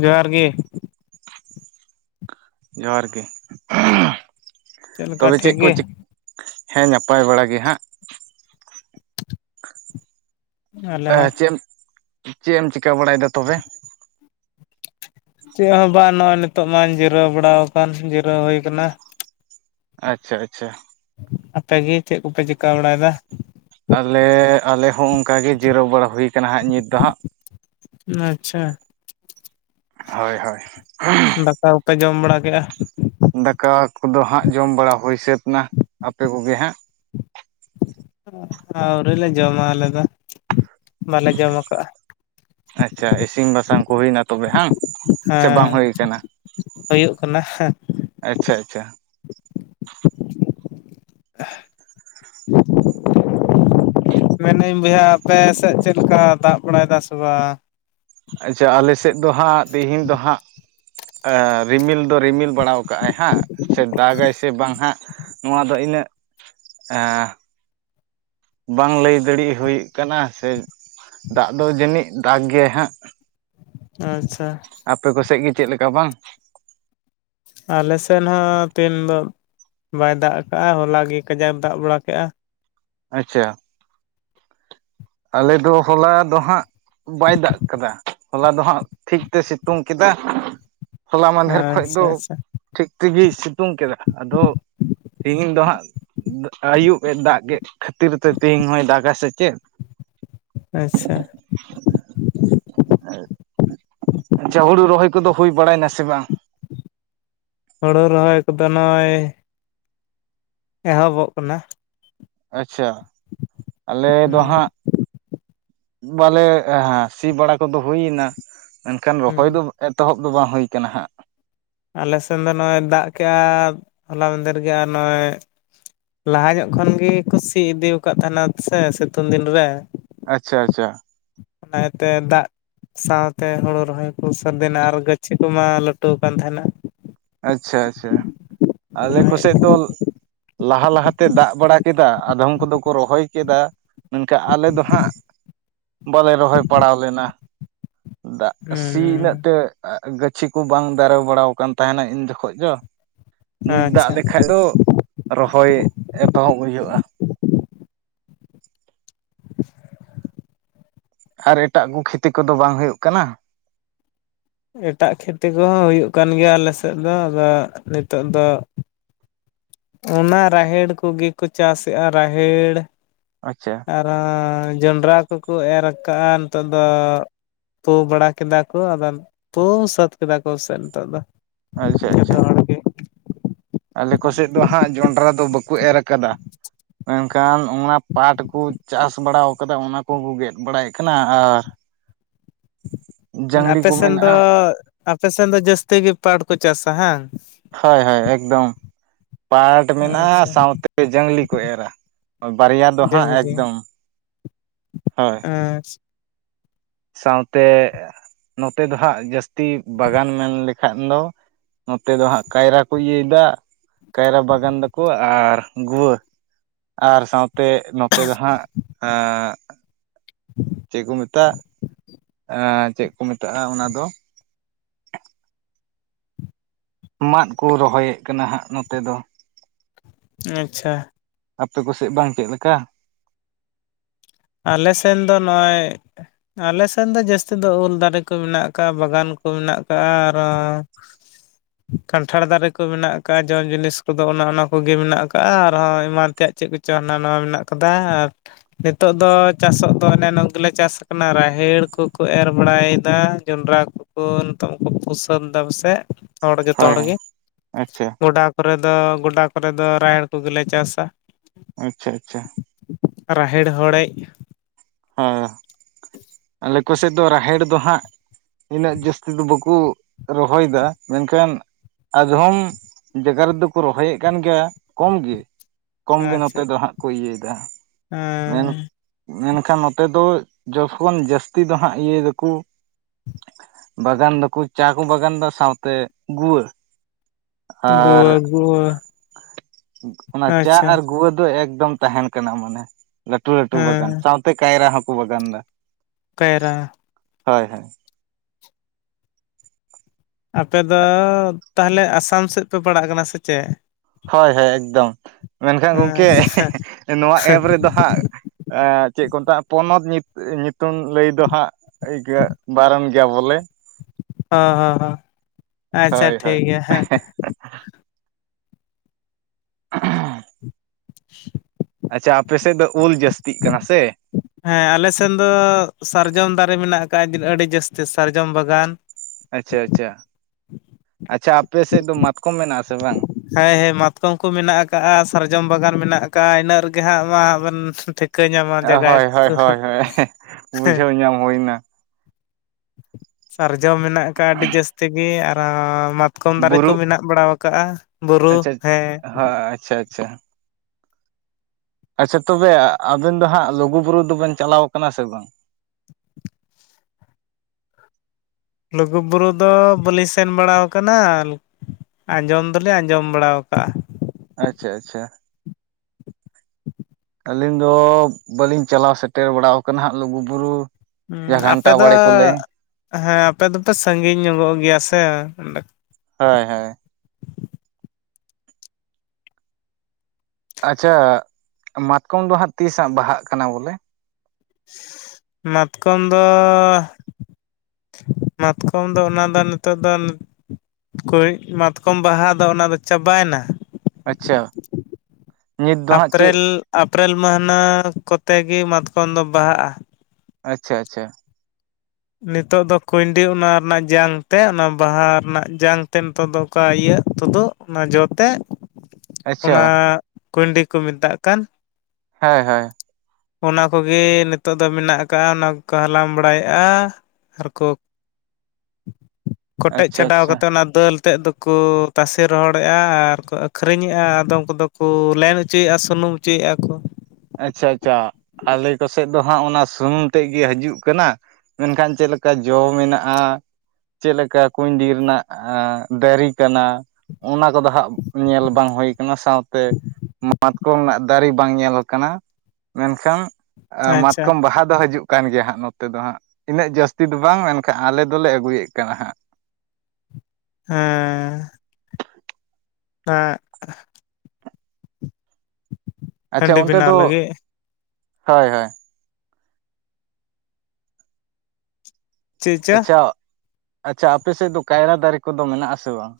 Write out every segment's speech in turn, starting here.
ᱡᱚᱦᱟᱨ ᱜᱮ᱾ ᱡᱚᱦᱟᱨ ᱜᱮ, ᱞᱮᱠᱟ ᱛᱚᱵᱮ ᱴᱷᱤᱠ ᱪᱮᱫ ᱠᱚ ᱜᱮ ᱦᱮᱸ ᱱᱟᱯᱟᱭ ᱵᱟᱲᱟ ᱜᱮ ᱦᱟᱸᱜ᱾ ᱟᱞᱮ ᱦᱚᱸ ᱪᱮᱫ-ᱪᱮᱫ ᱮᱢ ᱪᱤᱠᱟᱹ ᱵᱟᱲᱟᱭᱮᱫᱟ ᱛᱚᱵᱮ? ᱪᱮᱫ ᱦᱚᱸ ᱵᱟᱝ ᱱᱚᱜᱚᱭ ᱱᱤᱛᱚᱜ ᱢᱟᱧ ᱡᱤᱨᱟᱹᱣ ᱵᱟᱲᱟ ᱟᱠᱟᱱ ᱡᱤᱨᱟᱹᱣ ᱦᱩᱭᱩ ᱟᱠᱟᱱᱟ᱾ ᱟᱪᱪᱷᱟ, ᱟᱪᱪᱷᱟ᱾ ᱟᱯᱮ ᱜᱮ ᱪᱮᱫ ᱠᱚᱯᱮ ᱪᱤᱠᱟᱹ ᱵᱟᱲᱟᱭ ᱫᱟ? ᱟᱞᱮ-ᱟᱞᱮ ᱦᱚᱸ ᱚᱱᱠᱟᱟᱜ ᱜᱮ ᱡᱤᱨᱟᱹᱣ ᱵᱟᱲᱟ ᱦᱩᱭ ᱠᱟᱱᱟ ᱦᱟᱸᱜ ᱱᱤᱛ ᱫᱚ ᱦᱟᱸᱜ᱾ ᱟᱪᱪᱷᱟ᱾ ᱦᱳᱭ, ᱦᱳᱭ᱾ ᱫᱟᱠᱟ ᱠᱚᱯᱮ ᱡᱚᱢ ᱵᱟᱲᱟ ᱠᱮᱜ-ᱟ? ᱫᱟᱠᱟ ᱠᱚᱫᱚ ᱦᱟᱸᱜ ᱡᱚᱢ ᱵᱟᱲᱟ ᱦᱩᱭ ᱥᱟᱹᱛ ᱮᱱᱟ᱾ ᱟᱯᱮ ᱠᱚᱜᱮ ᱦᱟᱸᱜ? ᱟᱹᱣᱨᱤ ᱞᱮ ᱡᱚᱢᱟ ᱟᱞᱮ ᱫᱚ ᱵᱟᱞᱮ ᱡᱚᱢ ᱠᱟᱜᱼᱟ᱾ ᱟᱪᱪᱷᱟ ᱤᱥᱤᱱ ᱵᱟᱥᱟᱝ ᱠᱚ ᱦᱩᱭᱱᱟ ᱛᱚᱵᱮ ᱦᱟᱝ? ᱥᱮ ᱦᱮᱸ ᱵᱟᱝ ᱦᱩᱭ ᱠᱟᱱᱟ ᱦᱩᱭᱩᱜ ᱠᱟᱱᱟ᱾ ᱟᱪᱪᱷᱟ, ᱟᱪᱪᱷᱟ᱾ [unintelligible] ᱢᱮᱱ ᱫᱟᱹᱧ ᱵᱚᱭᱦᱟ ᱟᱯᱮ ᱥᱮᱫ ᱪᱮᱫ ᱞᱮᱠᱟ ᱫᱟᱜ ᱵᱟᱲᱟᱭ ᱫᱟ ᱥᱮ ᱵᱟᱝ? ᱟᱪᱪᱷᱟ ᱟᱞᱮ ᱥᱮᱫ ᱫᱚ ᱦᱟᱸᱜ ᱛᱮᱦᱤᱧ ᱫᱚ ᱦᱟᱸᱜ ᱨᱤᱢᱤᱞ ᱫᱚ ᱨᱤᱢᱤᱞ ᱵᱟᱲᱟ ᱠᱟᱜ ᱟᱭ ᱦᱟᱸᱜ ᱥᱮ ᱫᱟᱜᱟᱭ ᱥᱮ ᱵᱟᱝ ᱦᱟᱸᱜ᱾ ᱱᱚᱣᱟ ᱫᱚ ᱤᱱᱟᱹᱜ ᱵᱟᱝ ᱞᱟᱹᱭ ᱫᱟᱲᱤ ᱦᱩᱭᱩᱜ ᱠᱟᱱᱟ ᱥᱮ ᱫᱟᱜ ᱫᱚ ᱡᱟᱹᱱᱤᱡ ᱫᱟᱜ ᱜᱮᱭᱟ ᱦᱟᱸᱜ᱾ ᱟᱪᱪᱷᱟ᱾ ᱟᱯᱮ ᱠᱚ ᱥᱮᱫ ᱜᱮ ᱪᱮᱫ ᱞᱮᱠᱟ ᱵᱟᱝ? ᱟᱞᱮ ᱥᱮᱫ ᱦᱚᱸ ᱛᱤᱱ ᱫᱚ ᱵᱟᱭ ᱫᱟᱜ ᱟᱠᱟᱜᱼᱟ ᱦᱚᱞᱟ ᱜᱮ ᱠᱟᱡᱟᱠ ᱫᱟᱜ ᱵᱟᱲᱟ ᱠᱮᱜᱼᱟ᱾ ᱟᱪᱪᱷᱟ᱾ ᱟᱞᱮ ᱫᱚ ᱦᱚᱞᱟ ᱫᱚ ᱦᱟᱸᱜ ᱵᱟᱭ ᱫᱟᱜ ᱠᱟᱫᱟ ᱦᱚᱞᱟ ᱫᱚ ᱦᱟᱸᱜ ᱴᱷᱤᱠ ᱛᱮ ᱥᱤᱛᱩᱝ ᱠᱮᱫᱟ᱾ ᱦᱚᱞᱟ ᱢᱟᱫᱷᱮᱨ ᱠᱷᱚᱱ ᱫᱚ ᱟᱪᱪᱷᱟ ᱟᱪᱪᱷᱟ ᱴᱷᱤᱠ ᱛᱮᱜᱮᱭ ᱥᱤᱛᱩᱝ ᱠᱮᱫᱟ ᱟᱫᱚ ᱛᱤᱦᱤᱧ ᱫᱚ ᱦᱟᱸᱜ ᱟᱹᱭᱩᱵ ᱮ ᱫᱟᱜ ᱜᱮᱫ ᱠᱷᱟᱹᱛᱤᱨ ᱛᱮ ᱛᱮᱦᱤᱧ ᱦᱚᱭ ᱫᱟᱜᱟ ᱥᱮ ᱪᱮᱫ᱾ ᱟᱪᱪᱷᱟ᱾ ᱟᱪᱪᱷᱟ ᱦᱩᱲᱩ ᱨᱚᱦᱚᱭ ᱠᱚᱫᱚ ᱦᱩᱭ ᱵᱟᱲᱟᱭᱱᱟ ᱥᱮ ᱵᱟᱝ? ᱦᱳᱲᱩ ᱨᱚᱦᱚᱭ ᱠᱚᱫᱚ ᱱᱚᱜᱼᱚᱭ ᱮᱦᱚᱵᱚᱜ ᱠᱟᱱᱟ᱾ ᱟᱪᱪᱷᱟ ᱟᱞᱮ ᱫᱚ ᱦᱩᱸ ᱦᱟᱸᱜ ᱵᱟᱞᱮ ᱥᱤ ᱵᱟᱲᱟ ᱠᱚᱫᱚ ᱦᱩᱭᱮᱱᱟ ᱢᱮᱱᱠᱷᱟᱱ ᱦᱩᱸ ᱨᱚᱦᱚᱭ ᱫᱚ ᱮᱛᱚᱦᱚᱵ ᱫᱚ ᱵᱟᱝ ᱦᱩᱭ ᱟᱠᱟᱱᱟ ᱦᱟᱸᱜ᱾ ᱟᱞᱮ ᱥᱮᱱ ᱫᱚ ᱱᱚᱜᱼᱚᱭ ᱫᱟᱜ ᱠᱮᱜᱼᱟ ᱦᱚᱞᱟ ᱢᱟᱸᱫᱮᱨ ᱜᱮᱼᱟ ᱱᱚᱜᱼᱚᱭ ᱞᱟᱦᱟ ᱧᱚᱜ ᱠᱷᱚᱱᱜᱮ ᱠᱩ ᱥᱤ ᱤᱫᱤᱣᱠᱟᱫ ᱛᱟᱦᱮᱱᱟ ᱥᱮ ᱥᱤᱛᱩᱝ ᱫᱤᱱ ᱨᱮ᱾ ᱟᱪᱪᱷᱟ, ᱟᱪᱪᱷᱟ᱾ ᱚᱱᱟ ᱤᱭᱟᱹᱛᱮ ᱫᱟᱜ ᱥᱟᱶᱛᱮ ᱦᱩᱲᱩ ᱨᱮᱦᱚᱭ ᱠᱚ ᱥᱟᱹᱫᱱᱟ ᱟᱨ ᱜᱟᱹᱪᱷᱤ ᱠᱚᱢᱟ ᱞᱟᱹᱴᱩ ᱠᱟᱱ ᱛᱟᱦᱮᱱᱟ᱾ ᱟᱪᱪᱷᱟ, ᱟᱪᱪᱷᱟ ᱦᱩᱸ ᱟᱞᱮ ᱠᱚᱥᱮᱫ ᱫᱚ ᱞᱟᱦᱟ ᱞᱟᱦᱟᱛᱮ ᱫᱟᱜ ᱵᱟᱲᱟ ᱠᱮᱫᱟ ᱟᱫᱷᱚᱢ ᱠᱚᱫᱚ ᱠᱚ ᱨᱚᱦᱚᱭ ᱠᱮᱫᱟ᱾ ᱢᱮᱱᱠᱷᱟᱱ ᱟᱞᱮ ᱫᱚ ᱦᱟᱸᱜ ᱵᱟᱞᱮ ᱨᱚᱦᱚᱭ ᱯᱟᱲᱟᱣ ᱞᱮᱱᱟ᱾ ᱫᱟᱜ ᱥᱤ ᱤᱱᱟᱹᱜ ᱛᱮ ᱜᱟᱹᱪᱷᱤ ᱠᱚ ᱵᱟᱝ ᱫᱟᱨᱮ ᱵᱟᱲᱟᱣ ᱟᱠᱟᱱ᱾ ᱛᱟᱸᱦᱮᱱᱟ ᱤᱱ ᱡᱚᱠᱷᱚᱡ ᱫᱚ ᱱᱤᱛ ᱫᱟᱜ ᱟᱪᱪᱷᱟ ᱞᱮᱠᱷᱟᱡ ᱫᱚ ᱨᱚᱦᱚᱭ ᱮᱛᱚᱦᱚᱵ ᱦᱩᱭᱩᱜ-ᱟ᱾ [inaudible] ᱟᱨ ᱮᱴᱟᱜ ᱠᱚ ᱠᱷᱮᱛᱤ ᱠᱚᱫᱚ ᱵᱟᱝ ᱦᱩᱭᱩᱜ ᱠᱟᱱᱟ? ᱮᱴᱟᱜ ᱠᱷᱮᱛᱤ ᱠᱚᱦᱚᱸ ᱦᱩᱭᱩᱜ ᱠᱟᱱ ᱜᱮᱭᱟ ᱟᱞᱮ ᱥᱮᱫ ᱫᱚ ᱟᱫᱚ ᱱᱤᱛᱚᱜ ᱫᱚ ᱚᱱᱟ ᱨᱟᱦᱮᱲ ᱠᱚᱜᱮ ᱠᱚ ᱪᱟᱥᱮᱜ-ᱟ ᱨᱟᱦᱮᱲ ᱟᱪᱪᱷᱟ᱾ ᱟᱨᱚ ᱡᱚᱸᱰᱨᱟ ᱠᱚᱠᱚ ᱮᱨ ᱠᱟᱜ-ᱟ ᱱᱤᱛᱚᱜ ᱫᱚ ᱯᱩ ᱵᱟᱲᱟ ᱠᱮᱫᱟ ᱠᱚ ᱟᱵᱟᱨ ᱯᱩ ᱥᱟᱹᱛ ᱠᱮᱫᱟ ᱠᱚ ᱥᱮ ᱱᱤᱛᱚᱜ ᱫᱚ᱾ ᱟᱪᱪᱷᱟ ᱟᱪᱪᱷᱟ᱾ ᱡᱚᱛᱚ ᱦᱚᱲ ᱜᱮ ᱟᱞᱮ ᱠᱚ ᱥᱮᱫ ᱫᱚ ᱦᱟᱸᱜ ᱡᱚᱸᱰᱨᱟ ᱫᱚ ᱵᱟᱠᱚ ᱮᱨ ᱟᱠᱟᱫᱟ᱾ ᱢᱮᱱᱠᱷᱟᱱ ᱚᱱᱟ ᱯᱟᱴ ᱠᱚ ᱪᱟᱥ ᱵᱟᱲᱟᱣ ᱠᱟᱫᱟ ᱚᱱᱟ ᱠᱚᱠᱚ ᱜᱮᱫ ᱵᱟᱲᱟᱭᱮᱫ ᱠᱟᱱᱟ ᱟᱨ ᱡᱟᱝᱞᱤ ᱟᱯᱮ ᱠᱚ ᱥᱮᱱ ᱫᱚ ᱢᱮᱱᱟᱜᱼᱟ ᱟᱯᱮ ᱥᱮᱱ ᱫᱚ ᱡᱟᱹᱥᱛᱤ ᱜᱮ ᱯᱟᱴ ᱠᱚ ᱪᱟᱥᱟ ᱦᱟᱝ? ᱦᱳᱭ ᱦᱳᱭ ᱮᱠᱫᱚᱢ ᱯᱟᱴ ᱢᱮᱱᱟᱜ-ᱟ ᱟᱪᱪᱷᱟ ᱥᱟᱶᱛᱮ ᱡᱟᱝᱞᱤ ᱠᱚ ᱮᱨᱟ᱾ ᱵᱟᱨᱭᱟ ᱫᱚ ᱦᱟᱸᱜ ᱡᱟᱝᱞᱤ ᱮᱠᱫᱚᱢ, ᱦᱳᱭ᱾ ᱦᱮᱸ᱾ ᱥᱟᱶᱛᱮ ᱱᱚᱛᱮ ᱫᱚ ᱦᱟᱸᱜ ᱡᱟᱹᱥᱛᱤ ᱵᱟᱜᱟᱱ ᱢᱮᱱ ᱞᱮᱠᱷᱟᱱ ᱫᱚ ᱱᱚᱛᱮ ᱫᱚ ᱦᱟᱸᱜ ᱠᱟᱭᱨᱟ ᱠᱚ ᱤᱭᱟᱹᱭᱮᱫᱟ᱾ ᱠᱟᱭᱨᱟ ᱵᱟᱜᱟᱱ ᱫᱟᱠᱚ ᱟᱨ ᱜᱩᱣᱟᱹ, ᱟᱨ ᱥᱟᱶᱛᱮ ᱱᱚᱛᱮ ᱫᱚ ᱦᱟᱸᱜ ᱮᱸᱻ ᱪᱮᱫ ᱠᱚ ᱢᱮᱛᱟᱜ, ᱮᱸᱻ ᱪᱮᱫ ᱠᱚ ᱢᱮᱛᱟᱜ-ᱟ ᱚᱱᱟ ᱫᱚ? ᱢᱟᱫ ᱠᱚ ᱨᱚᱦᱚᱭᱮᱫ ᱠᱟᱱᱟ ᱦᱟᱸᱜ ᱱᱚᱛᱮ ᱫᱚ᱾ ᱟᱪᱪᱷᱟ᱾ ᱟᱯᱮ ᱠᱚᱥᱮᱫ ᱵᱟᱝ ᱪᱮᱫ ᱞᱮᱠᱟ? ᱟᱞᱮ ᱥᱮᱱ ᱫᱚ ᱱᱚᱜ-ᱚᱭ ᱟᱞᱮ ᱥᱮᱱ ᱫᱚ ᱡᱟᱹᱥᱛᱤ ᱫᱚ ᱩᱞ ᱫᱟᱨᱮ ᱠᱚ ᱢᱮᱱᱟᱜ ᱠᱟᱜ-ᱟ, ᱵᱟᱜᱟᱱ ᱠᱚ ᱢᱮᱱᱟᱜ ᱠᱟᱜ-ᱟ ᱟᱨ [inaudible] ᱠᱟᱱᱴᱷᱟᱲ ᱫᱟᱨᱮ ᱠᱚ ᱢᱮᱱᱟᱜ ᱟᱠᱟᱜ-ᱟ, ᱡᱚᱢ ᱡᱤᱱᱤᱥ ᱠᱚᱫᱚ ᱚᱱᱮ ᱚᱱᱟ ᱠᱚᱜᱮ ᱢᱮᱱᱟᱜ ᱟᱠᱟᱜ-ᱟ ᱟᱨᱦᱚᱸ ᱮᱢᱟᱱ ᱛᱮᱭᱟᱜ ᱪᱮᱫ ᱠᱚᱪᱚᱝ ᱦᱟᱱᱟ ᱱᱟᱣᱟ ᱢᱮᱱᱟᱜ ᱠᱟᱫᱟ ᱟᱨ ᱱᱤᱛᱚᱜ ᱫᱚ ᱪᱟᱥᱚᱜ ᱫᱚ ᱦᱟᱱᱮ ᱜᱮᱞᱮ ᱪᱟᱥ ᱠᱟᱱᱟ ᱨᱟᱦᱮᱲ ᱠᱚᱠᱚ ᱮᱨ ᱵᱟᱲᱟᱭᱮᱫᱟ ᱡᱚᱸᱰᱨᱟ ᱠᱚ ᱱᱤᱛᱚᱜ ᱢᱟᱠᱚ ᱯᱩ ᱥᱟᱹᱛ ᱫᱟ ᱯᱟᱥᱮᱜ ᱦᱚᱲ ᱡᱚᱛᱚ ᱦᱳᱭ ᱦᱚᱲ ᱦᱳᱭ ᱜᱮ ᱟᱪᱪᱷᱟ ᱜᱚᱰᱟ ᱠᱚᱨᱮ ᱫᱚ ᱜᱚᱰᱟ ᱠᱚᱨᱮ ᱫᱚ ᱨᱟᱦᱮᱲ ᱠᱚᱜᱮᱞᱮ ᱪᱟᱥᱟ᱾ ᱟᱪᱪᱷᱟ ᱟᱪᱪᱷᱟ᱾ ᱨᱟᱦᱮᱲ, ᱦᱚᱲᱮᱡ ᱦᱚᱸ᱾ [inaudible] ᱟᱞᱮ ᱠᱚ ᱥᱮᱫ ᱫᱚ ᱨᱟᱦᱮᱲ ᱫᱚ ᱦᱟᱸᱜ ᱩᱱᱟᱹᱜ ᱡᱟᱹᱥᱛᱤ ᱫᱚ ᱵᱟᱠᱚ ᱨᱚᱦᱚᱭᱮᱫᱟ ᱢᱮᱱᱠᱷᱟᱱ ᱟᱫᱷᱚᱢ ᱡᱟᱜᱜᱟ ᱨᱮᱫᱚ ᱠᱚ ᱨᱚᱦᱚᱭᱮᱜ ᱠᱟᱱ ᱜᱮᱭᱟ ᱠᱚᱢ ᱜᱮ᱾ ᱠᱚᱢ ᱜᱮ ᱟᱪᱪᱷᱟ ᱱᱚᱛᱮ ᱫᱚ ᱦᱟᱸᱜ ᱠᱚ ᱤᱭᱟᱹᱭᱮᱫᱟ ᱢᱮᱱ ᱦᱮᱸ ᱢᱮᱱ ᱢᱮᱱᱠᱷᱟᱱ ᱱᱚᱛᱮ ᱫᱚ ᱡᱚᱠᱷᱚᱱ ᱡᱟᱹᱥᱛᱤ ᱫᱚ ᱦᱟᱸᱜ ᱤᱭᱟᱹᱭ ᱫᱟᱠᱚ ᱵᱟᱜᱟᱱ ᱫᱚᱠᱩ ᱪᱟ ᱠᱩ ᱵᱟᱜᱟᱱᱫᱟ ᱥᱟᱶᱛᱮ ᱜᱩᱣᱟᱹ᱾ ᱟᱨ ᱜᱩᱣᱟᱹ ᱜᱩᱣᱟᱹ᱾ ᱚᱱᱟ ᱪᱟ ᱟᱪᱪᱷᱟ ᱟᱨ ᱜᱩᱣᱟᱹ ᱫᱚ ᱮᱠᱫᱚᱢ ᱛᱟᱦᱮᱱ ᱠᱟᱱᱟ ᱢᱟᱱᱮ ᱞᱟᱹᱴᱩ ᱞᱟᱹᱴᱩ ᱵᱟᱜᱟᱱ᱾ ᱦᱮᱸ ᱥᱟᱶᱛᱮ ᱠᱟᱭᱨᱟ ᱦᱚᱸᱠᱚ ᱵᱟᱜᱟᱱ ᱮᱫᱟ᱾ ᱠᱟᱭᱨᱟ᱾ ᱦᱳᱭ ᱦᱳᱭ᱾ ᱟᱯᱮ ᱫᱚ ᱛᱟᱦᱞᱮ ᱟᱥᱟᱢ ᱥᱮᱫ ᱯᱮ ᱯᱟᱲᱟᱜ ᱠᱟᱱᱟ ᱥᱮ ᱪᱮᱫ? ᱦᱳᱭ ᱦᱳᱭ ᱮᱠᱫᱚᱢ ᱢᱮᱱᱠᱷᱟᱱ ᱜᱚᱝᱠᱮ, ᱟᱪᱪᱷᱟ ᱱᱚᱣᱟ ᱮᱯ ᱨᱮᱫᱚ ᱦᱟᱸᱜ ᱮᱸ ᱪᱮᱫ ᱠᱚ ᱢᱮᱛᱟᱜᱼᱟ ᱯᱚᱱᱚᱛ ᱧᱩᱛ ᱧᱩᱛᱩᱢ ᱞᱟᱹᱭ ᱫᱚ ᱦᱟᱸᱜ [unintelligible] ᱵᱟᱨᱟᱱ ᱜᱮᱭᱟ ᱵᱚᱞᱮ᱾ ᱦᱚᱸ ᱦᱚᱸ ᱦᱚᱸ ᱟᱪᱪᱷᱟ ᱦᱳᱭ ᱴᱷᱤ ᱦᱳᱭ ᱜᱤᱭᱟ ᱦᱮᱸ᱾ [inaudible] [inaudible] ᱟᱪᱪᱷᱟ ᱟᱯᱮ ᱥᱮᱫ ᱫᱚ ᱩᱞ ᱡᱟᱹᱥᱛᱤᱜ ᱠᱟᱱᱟ ᱥᱮ? ᱦᱮᱸ ᱟᱞᱮ ᱥᱮᱱ ᱫᱚ ᱥᱟᱨᱡᱚᱢ ᱫᱟᱨᱮ ᱢᱮᱱᱟᱜ ᱟᱠᱟᱜᱼᱟ ᱟᱹᱰᱤ ᱡᱟᱹᱥᱛᱤ ᱥᱟᱨᱡᱚᱢ ᱵᱟᱜᱟᱱ᱾ ᱟᱪᱪᱷᱟ ᱟᱪᱪᱷᱟ, ᱟᱪᱪᱷᱟ ᱟᱯᱮ ᱥᱮᱫ ᱫᱚ ᱢᱟᱛᱠᱚᱢ ᱢᱮᱱᱟᱜᱼᱟ ᱥᱮ ᱵᱟᱝ? ᱦᱮᱸ ᱦᱮᱸ ᱢᱟᱛᱠᱚᱢ ᱠᱚ ᱢᱮᱱᱟᱜ ᱟᱠᱟᱜᱼᱟ ᱥᱟᱨᱡᱚᱢ ᱵᱟᱜᱟᱱ ᱢᱮᱱᱟᱜ ᱟᱠᱟᱟᱜᱼᱟ ᱤᱱᱟᱹᱜ ᱨᱮᱜᱮ ᱦᱟᱸᱜ ᱢᱟ ᱟᱵᱮᱱ ᱴᱷᱤᱼᱼ ᱠᱟᱹ ᱧᱟᱢᱟ ᱡᱟᱭᱜᱟ ᱦᱳᱭ ᱦᱳᱭ ᱦᱳᱭ ᱦᱳᱭ ᱵᱩᱡᱷᱟᱹᱣ ᱧᱟᱢ ᱦᱩᱭᱱᱟ ᱥᱟᱨᱡᱚᱢ ᱢᱮᱱᱟᱜ ᱠᱟᱜᱼᱟ ᱟᱹᱰᱤ ᱡᱟᱹᱥᱛᱤ ᱜᱤ ᱟᱨᱚ ᱢᱟᱛᱠᱚᱢ ᱫᱟᱨᱮ ᱠᱚ ᱵᱩᱨᱩ ᱢᱤᱱᱟᱜ ᱵᱟᱲᱟᱣ ᱟᱠᱟᱟᱜᱼᱟ᱾ ᱵᱩᱨᱩ ᱦᱮᱸ᱾ ᱟ ᱟᱪᱪᱷᱟ ᱟᱪᱪᱷᱟ᱾ ᱟᱪᱪᱷᱟ ᱛᱚᱵᱮ ᱟᱵᱮᱱ ᱫᱚ ᱦᱟᱸᱜ ᱞᱩᱜᱩ ᱵᱩᱨᱩ ᱫᱚᱵᱮᱱ ᱪᱟᱞᱟᱣ ᱠᱟᱱᱟ ᱥᱮ ᱵᱟᱝ? ᱞᱩᱜᱩ ᱵᱩᱨᱩ ᱫᱚ ᱵᱟᱹᱞᱤᱧ ᱥᱮᱱ ᱵᱟᱲᱟᱣ ᱠᱟᱱᱟ᱾ ᱟᱸᱡᱚᱢ ᱫᱚᱞᱤᱧ ᱟᱸᱡᱚᱢ ᱵᱟᱲᱟᱣ ᱠᱟᱜᱼᱟ᱾ ᱟᱪᱪᱷᱟ ᱟᱪᱪᱷᱟ᱾ ᱟᱹᱞᱤᱧ ᱫᱚ ᱵᱟᱹᱞᱤᱧ ᱪᱟᱞᱟᱣ ᱥᱮᱴᱮᱨ ᱵᱟᱲᱟᱣ ᱠᱟᱱᱟ ᱦᱟᱸᱜ ᱞᱩᱜᱩ ᱵᱩᱨᱩ᱾ ᱩᱸ ᱟᱯᱮ ᱫᱚ ᱦᱮᱸ ᱟᱯᱮ ᱫᱚᱯᱮ ᱥᱟᱺᱜᱤᱧ ᱧᱚᱜᱚᱜ ᱜᱤᱭᱟ ᱥᱮ, ᱚᱸᱰᱮ ᱦᱳᱭ ᱦᱳᱭ᱾ ᱟᱪᱪᱷᱟ, ᱢᱟᱛᱠᱚᱢ ᱫᱚ ᱦᱟᱸᱜ ᱛᱤᱥ ᱦᱟᱸᱜ ᱵᱟᱦᱟᱜ ᱠᱟᱱᱟ ᱵᱚᱞᱮ? ᱢᱟᱛᱠᱚᱢ ᱫᱚ ᱢᱟᱛᱠᱚᱢ ᱫᱚ ᱚᱱᱟ ᱫᱚ ᱱᱤᱛᱚᱜ ᱫᱚ ᱠᱩᱭ, ᱢᱟᱛᱠᱚᱢ ᱵᱟᱦᱟ ᱫᱚ ᱚᱱᱟ ᱫᱚ ᱪᱟᱵᱟᱭᱱᱟ᱾ ᱟᱪᱪᱷᱟ᱾ ᱱᱤᱛ ᱫᱚ ᱦᱟᱸᱜ ᱪᱮᱫ ᱟᱯᱨᱤᱞ ᱟᱯᱨᱤᱞ ᱢᱟᱹᱦᱱᱟᱹ ᱠᱚᱛᱮ ᱜᱮ ᱢᱟᱛᱠᱚᱢ ᱫᱚ ᱵᱟᱦᱟᱜᱼᱟ᱾ ᱟᱪᱪᱷᱟ ᱟᱪᱪᱷᱟ᱾ ᱱᱤᱛᱚᱜ ᱫᱚ ᱠᱩᱭᱰᱤ ᱚᱱᱟ ᱨᱤᱱᱟᱜ ᱡᱟᱝ ᱛᱮᱫ ᱚᱱᱟ ᱵᱟᱦᱟ ᱨᱮᱱᱟᱜ ᱡᱟᱝ ᱛᱮᱫ ᱱᱤᱛᱚᱜ ᱫᱚ ᱚᱠᱟ ᱤᱭᱟᱹᱜ ᱛᱩᱫᱩᱜ, ᱚᱱᱟ ᱡᱚ ᱛᱮᱫ, ᱟᱪᱪᱷᱟ ᱚᱱᱟ ᱠᱩᱭᱰᱤ ᱠᱚ ᱢᱮᱛᱟᱜ ᱠᱟᱱ᱾ ᱦᱳᱭ ᱦᱳᱭ᱾ ᱚᱱᱟ ᱠᱚᱜᱮ ᱱᱤᱛᱳᱜ ᱫᱚ ᱢᱮᱱᱟᱜ ᱟᱠᱟᱜᱼᱟ ᱚᱱᱟ ᱠᱚᱠᱚ ᱦᱟᱞᱟᱝ ᱵᱟᱲᱟᱭᱮᱜᱼᱟ᱾ ᱟᱨᱠᱚ ᱠᱚᱴᱮᱡ ᱟᱪᱪᱷᱟ ᱪᱷᱟᱰᱟᱣ ᱟᱪᱪᱷᱟ ᱠᱟᱛᱮ ᱚᱱᱟ ᱫᱟᱹᱞ ᱛᱮᱫ ᱫᱚ ᱠᱚ ᱛᱟᱥᱮ ᱨᱚᱦᱚᱲᱮᱜᱼᱟ ᱟᱨ ᱠᱚ ᱟᱹᱠᱷᱨᱤᱧᱮᱜᱼᱟ, ᱟᱫᱚᱢ ᱠᱚᱫᱚ ᱠᱚ ᱞᱮᱱ ᱚᱪᱚᱭᱮᱜᱼᱟ ᱥᱩᱱᱩᱢ ᱪᱚᱭᱮᱜᱼᱟ ᱠᱚ᱾ ᱟᱪᱪᱷᱟ ᱟᱪᱪᱷᱟ, ᱟᱞᱮ ᱠᱚᱥᱮᱫ ᱫᱚ ᱦᱟᱸᱜ ᱚᱱᱟ ᱥᱩᱱᱩᱢ ᱛᱮᱫ ᱜᱮ ᱦᱟᱹᱡᱩᱜ ᱠᱟᱱᱟ ᱢᱮᱱᱠᱷᱟᱱ ᱪᱮᱫ ᱞᱤᱠᱟ ᱡᱚ ᱢᱮᱱᱟᱜᱼᱟ ᱪᱮᱫ ᱞᱮᱠᱟ ᱠᱩᱸᱭᱰᱤ ᱨᱮᱱᱟᱜ ᱮ ᱫᱟᱹᱨᱤ ᱠᱟᱱᱟ, ᱚᱱᱟ ᱠᱚᱫᱚ ᱦᱟᱸᱜ ᱧᱮᱞ ᱵᱟᱝ ᱦᱩᱭ ᱚᱱᱟ ᱥᱟᱶᱛᱮ ᱢᱟᱛᱠᱚᱢ ᱨᱮᱱᱟᱜ ᱫᱟᱨᱮ ᱵᱟᱝ ᱧᱮᱞ ᱠᱟᱱᱟ ᱢᱮᱱᱠᱷᱟᱱᱼᱼ ᱟᱪᱪᱷᱟ ᱢᱟᱛᱠᱚᱢ ᱵᱟᱦᱟ ᱫᱚ ᱦᱟᱡᱩᱜᱼᱼ ᱠᱟᱱ ᱜᱮᱭᱟ ᱦᱟᱸᱜ ᱱᱚᱛᱮ ᱫᱚ ᱦᱟᱸᱜ, ᱤᱱᱟᱹᱜ ᱡᱟᱹᱥᱛᱤ ᱫᱚ ᱵᱟᱝ ᱢᱮᱱᱠᱷᱟᱱ ᱟᱞᱮ ᱫᱚᱞᱮ ᱟᱹᱜᱩᱭᱮᱜ ᱠᱟᱱᱟ ᱦᱟᱸᱜ᱾ ᱦᱮᱸᱻ ᱮᱸᱜ ᱟᱪᱪᱷᱟ ᱦᱟᱺᱰᱤ ᱚᱱᱛᱮ ᱵᱮᱱᱟᱣ ᱫᱚ, ᱞᱟᱹᱜᱤᱫ ᱦᱳᱭ ᱦᱳᱭ, ᱪᱮᱫ ᱪᱚ ᱟᱪᱪᱷᱟ, ᱟᱪᱪᱷᱟ ᱟᱯᱮ ᱥᱮᱫ ᱫᱚ ᱠᱟᱭᱨᱟ ᱫᱟᱨᱮ ᱠᱚᱫᱚ ᱢᱮᱱᱟᱜ ᱟᱥᱮ ᱵᱟᱝ?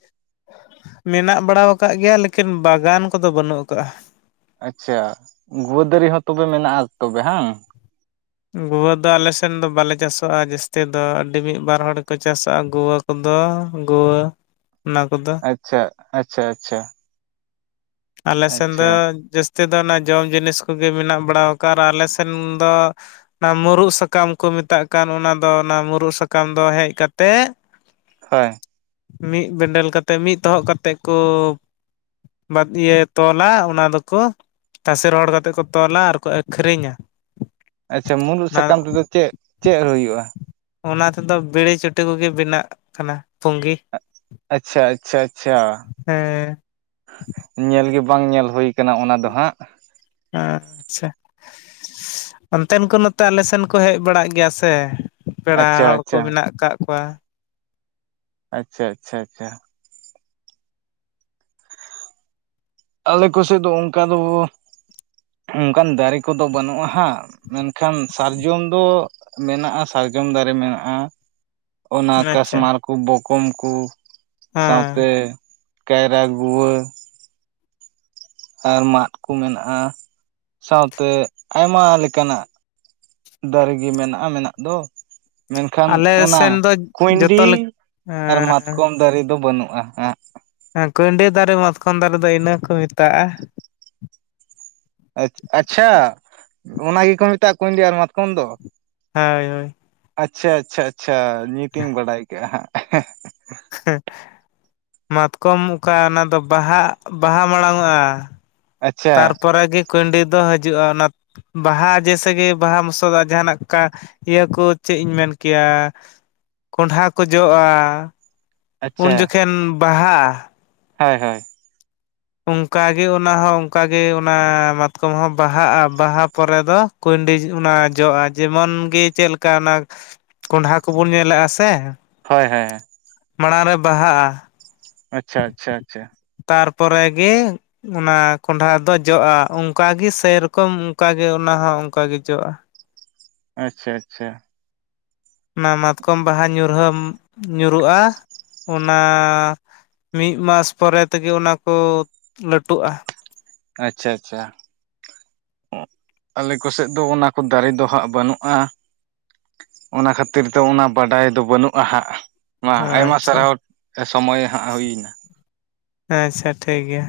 ᱢᱮᱱᱟᱜ ᱵᱟᱲᱟ ᱟᱠᱟᱫ ᱜᱮᱭᱟ, ᱞᱮᱠᱤᱱ ᱵᱟᱜᱟᱱ ᱠᱚᱫᱚ ᱵᱟᱹᱱᱩᱜ ᱟᱠᱟᱼᱟ᱾ ᱟᱪᱪᱷᱟ, ᱜᱩᱣᱟᱹ ᱫᱟᱨᱤ ᱦᱚᱸ ᱛᱚᱵᱮ ᱢᱮᱱᱟᱜᱼᱟ ᱛᱚᱵᱮ ᱦᱟᱝ? ᱜᱩᱣᱟᱹ ᱫᱚ ᱟᱞᱮ ᱥᱮᱱ ᱫᱚ ᱵᱟᱞᱮ ᱪᱟᱥᱚᱜᱼᱟ ᱡᱟᱹᱥᱛᱤ ᱫᱚ, ᱟᱹᱰᱤ ᱢᱤᱫ ᱵᱟᱨ ᱦᱚᱲ ᱜᱮᱠᱚ ᱪᱟᱥᱚᱜᱼᱟ ᱜᱩᱣᱟᱹ ᱠᱚᱫᱚ ᱜᱩᱣᱟᱹ ᱚᱱᱟ ᱠᱚᱫᱚ᱾ ᱟᱪᱪᱷᱟ, ᱟᱪᱪᱷᱟ, ᱟᱪᱪᱷᱟ ᱟᱞᱮ ᱥᱮᱱ ᱫᱚ ᱟᱪᱪᱷᱟ ᱡᱟᱹᱥ ᱛᱮᱫᱚ ᱚᱱᱟ ᱡᱚᱢ ᱡᱤᱱᱤᱥ ᱠᱚᱜᱮ ᱢᱮᱱᱟᱜ ᱵᱟᱲᱟ ᱠᱟᱜᱼᱟ ᱟᱨ ᱟᱞᱮ ᱥᱮᱱ ᱫᱚ, ᱚᱱᱟ ᱢᱩᱨᱩᱩᱜ ᱥᱟᱠᱟᱢ ᱠᱚ ᱢᱮᱛᱟᱜ ᱠᱟᱱ, ᱚᱱᱟ ᱫᱚ ᱚᱱᱟ ᱢᱩᱨᱩᱩᱜ ᱥᱟᱠᱟᱢ ᱫᱚ ᱦᱮᱡ ᱠᱟᱛᱮ, ᱦᱳᱭ, ᱢᱤᱫ ᱵᱮᱸᱰᱮᱞ ᱠᱟᱛᱮᱫ, ᱢᱤᱫ ᱛᱚᱦᱚᱵ ᱠᱟᱛᱮᱫ ᱠᱳ, ᱵᱟ ᱤᱭᱟᱹ ᱛᱚᱞᱟ ᱚᱱᱟ ᱫᱚᱠᱚ ᱛᱟᱥᱮ ᱨᱚᱦᱚᱲ ᱠᱟᱛᱮᱫ ᱠᱚ ᱛᱚᱞᱟ ᱟᱨᱠᱚ ᱟᱹᱠᱷᱨᱤᱧᱟ, ᱟᱪᱪᱷᱟ, ᱢᱩᱨᱩᱫ ᱚᱱᱟ ᱥᱟᱠᱟᱢ ᱛᱮᱫᱚ ᱪᱮᱫ, ᱪᱮᱫ ᱦᱩᱭᱩᱜᱼᱟ? ᱚᱱᱟ ᱛᱮᱫᱚ ᱵᱤᱲᱤ ᱪᱩᱴᱤ ᱠᱚᱜᱮ ᱵᱮᱱᱟᱜ ᱠᱟᱱᱟ, ᱯᱩᱸᱜ ᱟᱪᱪᱷᱟ ᱟᱪᱪᱷᱟ, ᱟᱪᱪᱷᱟ ᱧᱮᱞᱜᱮ ᱵᱟᱝ ᱧᱮᱞ ᱦᱩᱭᱩ ᱟᱠᱟᱱᱟ ᱚᱱᱟ ᱫᱚ ᱦᱟᱸᱜ, ᱟᱪᱪᱷᱟ, ᱚᱱᱛᱮᱱ ᱠᱚ ᱱᱚᱛᱮ ᱟᱞᱮ ᱥᱮᱱ ᱠᱚ ᱦᱮᱡ ᱵᱟᱲᱟᱜ ᱜᱮᱭᱟ ᱥᱮ, ᱯᱮᱲᱟ ᱟᱪᱪᱷᱟ ᱦᱚᱲ ᱠᱚ ᱟᱪᱪᱷᱟ ᱢᱮᱱᱟᱜ ᱟᱠᱟᱫ ᱠᱚᱣᱟ, ᱟᱪᱪᱷᱟ ᱟᱪᱪᱷᱟ ᱟᱪᱪᱷᱟ, ᱟᱞᱮ ᱠᱚ ᱥᱮᱫ ᱫᱚ ᱚᱱᱠᱟ ᱫᱚ, ᱚᱱᱠᱟᱱ ᱫᱟᱨᱮ ᱠᱚᱫᱚ ᱵᱟᱹᱱᱩᱜᱼᱟ ᱦᱟᱸᱜ, ᱢᱮᱱᱠᱷᱟᱱ ᱥᱟᱨᱡᱚᱢ ᱫᱚ ᱢᱮᱱᱟᱜᱼᱟ, ᱥᱟᱨᱡᱚᱢ ᱫᱟᱨᱮ ᱢᱮᱱᱟᱜᱼᱟ᱾ ᱚᱱᱟ ᱟᱪᱪᱷᱟ ᱠᱟᱥᱢᱟᱨ ᱠᱚ, ᱵᱚᱠᱚᱢ ᱠᱚ, ᱦᱮᱸ ᱥᱟᱶᱛᱮ ᱠᱟᱭᱨᱟ, ᱜᱩᱣᱟᱹ ᱟᱨ ᱢᱟᱫ ᱠᱚ ᱢᱮᱱᱟᱜᱼᱟ, ᱥᱟᱶᱛᱮ ᱟᱭᱢᱟ ᱞᱮᱠᱟᱱᱟᱜ ᱫᱟᱨᱜᱮ ᱜᱤ ᱢᱮᱱᱟᱜᱼᱟ ᱢᱮᱱᱟᱜ ᱫᱚ᱾ ᱢᱮᱱᱠᱷᱟᱱ ᱟᱞᱮ ᱚᱱᱟ ᱥᱮᱱ ᱫᱚ ᱡᱚᱛᱚ ᱠᱩᱭᱰᱤ ᱞᱮᱠᱟ ᱟᱨ ᱢᱟᱛᱠᱚᱢ ᱫᱟᱨᱮ ᱫᱚ ᱵᱟᱹᱱᱩᱜᱼᱟ᱾ᱟ ᱦᱮᱸ ᱠᱩᱭᱰᱤ ᱫᱟᱨᱮ ᱢᱟᱛᱠᱚᱱ ᱫᱟᱨᱮ ᱫᱚ ᱤᱱᱟᱹ ᱠᱚ ᱢᱮᱛᱟᱜᱼᱟ᱾ ᱟᱪ ᱟᱪᱪᱷᱟ, ᱚᱱᱟ ᱜᱮᱠᱚ ᱢᱮᱛᱟᱜᱼᱟ ᱠᱩᱭᱰᱤ ᱟᱨ ᱢᱟᱛᱠᱚᱢ ᱫᱚ? ᱦᱳᱭ, ᱦᱳᱭ ᱟᱪᱪᱷᱟ, ᱟᱪᱪᱷᱟ, ᱟᱪᱪᱷᱟ, ᱱᱤᱛ ᱤᱧ ᱵᱟᱰᱟᱭ ᱠᱮᱜᱼᱟ ᱦᱟᱸᱜ, ᱢᱟᱛᱠᱚᱢ ᱚᱠᱟ ᱚᱱᱟ ᱫᱚ ᱵᱟᱦᱟ, ᱵᱟᱦᱟ ᱢᱟᱲᱟᱝ ᱚᱜᱼᱟ, ᱟᱪᱪᱷᱟ ᱛᱟᱨᱯᱚᱨᱮ ᱜᱤ ᱠᱩᱭᱰᱤ ᱫᱚ ᱦᱤᱡᱩᱜᱼᱟ ᱚᱱᱟ ᱵᱟᱦᱟ ᱡᱮᱭᱥᱮ ᱠᱤ ᱵᱟᱦᱟ ᱢᱚᱥᱚᱫ ᱡᱟᱦᱟᱱᱟᱜ ᱠᱟ ᱤᱭᱟᱹ ᱠᱩ ᱪᱮᱫ ᱤᱧ ᱢᱮᱱ ᱠᱮᱭᱟ ᱠᱚᱦᱰᱷᱟ ᱠᱚ ᱡᱚᱜᱼᱟ᱾ ᱩᱱ ᱟᱪᱪᱷᱟ ᱡᱚᱠᱷᱮᱱ ᱵᱟᱦᱟᱼᱟ᱾ ᱦᱳᱭ, ᱦᱳᱭ, ᱚᱱᱠᱟᱜᱮ ᱚᱱᱟ ᱦᱚᱸ ᱚᱱᱠᱟᱜᱮ ᱚᱱᱟ, ᱢᱟᱛᱠᱚᱢ ᱦᱚᱸ ᱵᱟᱦᱟᱜᱼᱟ ᱵᱟᱦᱟ ᱯᱚᱨᱮ ᱫᱚ ᱠᱩᱭᱰᱤ ᱚᱱᱟ ᱡᱚᱜᱼᱟ ᱡᱮᱢᱚᱱ ᱜᱮ ᱪᱮᱫ ᱞᱮᱠᱟ ᱚᱱᱟ ᱠᱚᱸᱰᱷᱟ ᱠᱚᱵᱚᱱ ᱧᱮᱞᱮᱫᱼᱟ ᱥᱮ᱾ ᱦᱳᱭ, ᱦᱳᱭ᱾ ᱢᱟᱲᱟᱝ ᱨᱮ ᱵᱟᱦᱟᱜᱼᱟ᱾ ᱟᱪᱪᱷᱟ, ᱟᱪᱪᱷᱟ, ᱟᱪᱪᱷᱟ᱾ ᱛᱟᱨᱯᱚᱨᱮ ᱜᱮ ᱚᱱᱟ ᱠᱚᱸᱰᱟ ᱫᱚ ᱡᱚᱜᱼᱟ ᱚᱱᱠᱟᱜᱮ ᱥᱮᱨᱚᱠᱚᱢ ᱚᱱᱠᱟᱜᱮ ᱚᱱᱟ ᱦᱚᱸ ᱚᱱᱠᱟᱜᱮ ᱡᱚᱜᱼᱟ᱾ ᱟᱪᱪᱷᱟ, ᱟᱪᱪᱷᱟ᱾ ᱚᱱᱟ ᱢᱟᱛᱠᱚᱢ ᱵᱟᱦᱟ ᱧᱩᱨᱦᱟᱹ ᱧᱩᱨᱩᱜᱼᱟ ᱚᱱᱟ ᱢᱤᱫ ᱢᱟᱥ ᱯᱚᱨᱮ ᱛᱮᱜᱮ ᱚᱱᱟ ᱠᱚ ᱞᱟᱹᱴᱩᱜᱼᱟ᱾ ᱟᱪᱪᱷᱟ, ᱟᱪᱪᱷᱟ᱾ ᱟᱞᱮ ᱠᱚᱥᱮᱫ ᱫᱚ ᱚᱱᱟ ᱠᱚ ᱫᱟᱨᱮ ᱫᱚ ᱦᱟᱸᱜ ᱵᱟᱹᱱᱩᱜᱼᱟ᱾ ᱚᱱᱟ ᱠᱷᱟᱹᱛᱤᱨ ᱛᱮ ᱚᱱᱟ ᱵᱟᱰᱟᱭ ᱫᱚ ᱵᱟᱹᱱᱩᱜᱼᱟ ᱦᱟᱸᱜ᱾ ᱢᱟ ᱟᱭᱢᱟ ᱟᱪᱪᱷᱟ ᱥᱟᱨᱦᱟᱣ ᱥᱚᱢᱚᱭ ᱦᱟᱸᱜ ᱦᱩᱭ ᱮᱱᱟ᱾ ᱟᱪᱪᱷᱟ ᱴᱷᱤᱠ ᱜᱮᱭᱟ᱾